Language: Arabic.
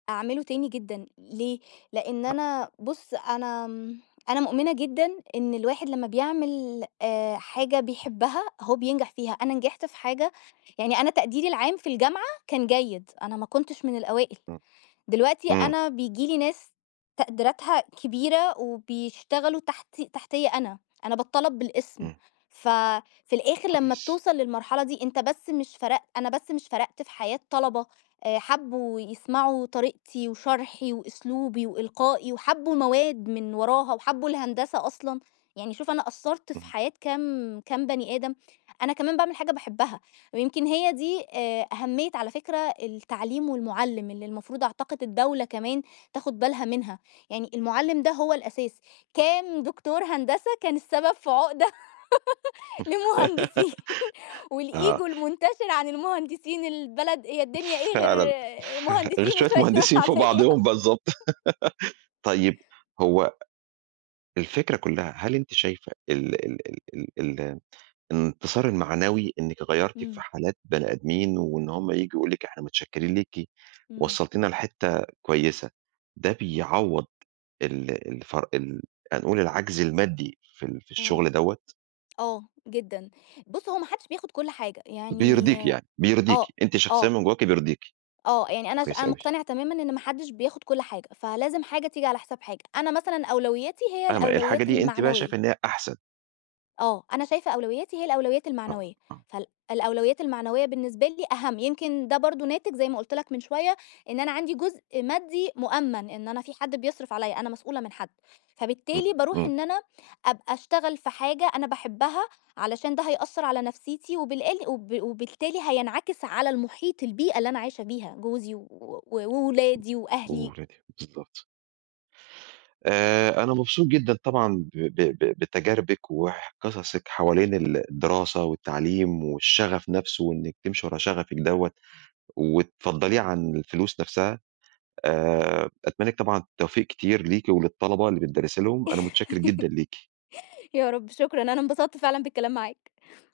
أعمله تاني جدًا، ليه؟ لإن أ أنا بُص، أنا م أنا مؤمنة جدًا إن الواحد لمّا بيعمل آآ حاجة بيحبها هو بينجح فيها. أنا نجحت في حاجة يعني أنا تقديري العام في الجامعة كان جيد، أنا ما كنتش من الأوائل. إمم. دلوقتي إمم. أنا بييجي لي ناس تقديراتها كبيرة وبيشتغلوا تحت تحتيّا أنا، أنا باتطلب بالاسم. إمم. ف في الآخر لمّا كويس. بتوصل للمرحلة دي أنت بس مش فرق أنا بس مش فرقت في حياة طلبة آآ، حبّوا يسمعوا طريقتي وشرحي وأسلوبي وإلقائي وحبّوا مواد من وراها وحبّوا الهندسة أصلًا. يعني شوف أنا أثّرت في اهم. حياة كام كام بني آدم. أنا كمان باعمل حاجة باحبها ويمكن هي دي آآ أهمية على فكرة التعليم والمُعلِّم اللي المفروض أعتقد الدولة كمان تاخد بالها منها. يعني المُعلِّم ده هو الأساس، كان دكتور هندسة كان السبب في عُقدة لمهندسين والego آه. المُنتشر عن المهندسين البلد هي الدنيا إيه فعلًا، غير فعل غير مهندسين شوية وشوية ناس مهندسين فوق عادية. بعضهم بالضبط. طيب، هو الفكرة كُلّها هل أنتِ شايفة ال ال ال ال ال الانتصار المعنوي إنِّك غيرّتِ في إمم. حالات بني آدمين وإن هم ييجوا يقولوا لِك إحنا متشكِّربين ليكِ إمم. وصّلتينا لحتّة كويسة، ده بيعوّض ال الفر ال هنقول العَجْز المادي في ال في آه. الشغل دوّة؟ آه، جدًا. بُص، هو ما حدّش بياخد كل حاجة. يعني بيرضيكِ يعني، بيرضيكِ. آه، أنتِ شخصيًا آه. من جوّاكِ بيرضيكِ. آه. يعني أنا ش كويس أنا أوي. مُقتنعة تمامًا إن ما حدّش بياخد كل حاجة، فلازم حاجة تيجي على حساب حاجة. أنا مثلًا أولويّاتي هي فاهم الحاجة الأولويّات دي أنتِ بقى المعنوية. شايفة إن هي أحسن. آه. أنا شايفة أولويّاتي هي الأولويّات آه، المعنوية. آه. فال الأولويّات المعنوية بالنسبة لي أهَم، يمكن ده برضه ناتج زي ما قُلت لك من شوية إن أنا عندي جزء مادّي مؤمَّن إن أنا في حد بيصرف عليّا أنا مسؤولة من حد، فبالتالي إمم، باروح إمم. إن أنا أبقى أشتغل في حاجة أنا باحبها علشان ده هيأثّر على نفسيتي وبالأل وب وبالتالي هينعكس على المُحيط البيئة اللي أنا عايشة بيها، جوزي و و وأولادي وأهلي. وولادِك، بالضبط. آآ أنا مبسوط جدًا طبعًا ب ب ب بتجاربِك وح قصصِك حوالين ال الدراسة والتعليم والشغف نفسه وإنِّك تمشي ورا شغفِك دوّة وتفضّليه عن الفلوس نفسها، آآ أتمنى لِك طبعًا التوفيق كتير ليكِ وللطلبة اللي بتدرّسي لهم، أنا متشكِّر جدًا ليكِ. يا رب شكرًا، أنا انبسطت فعلًا بالكلام معاك.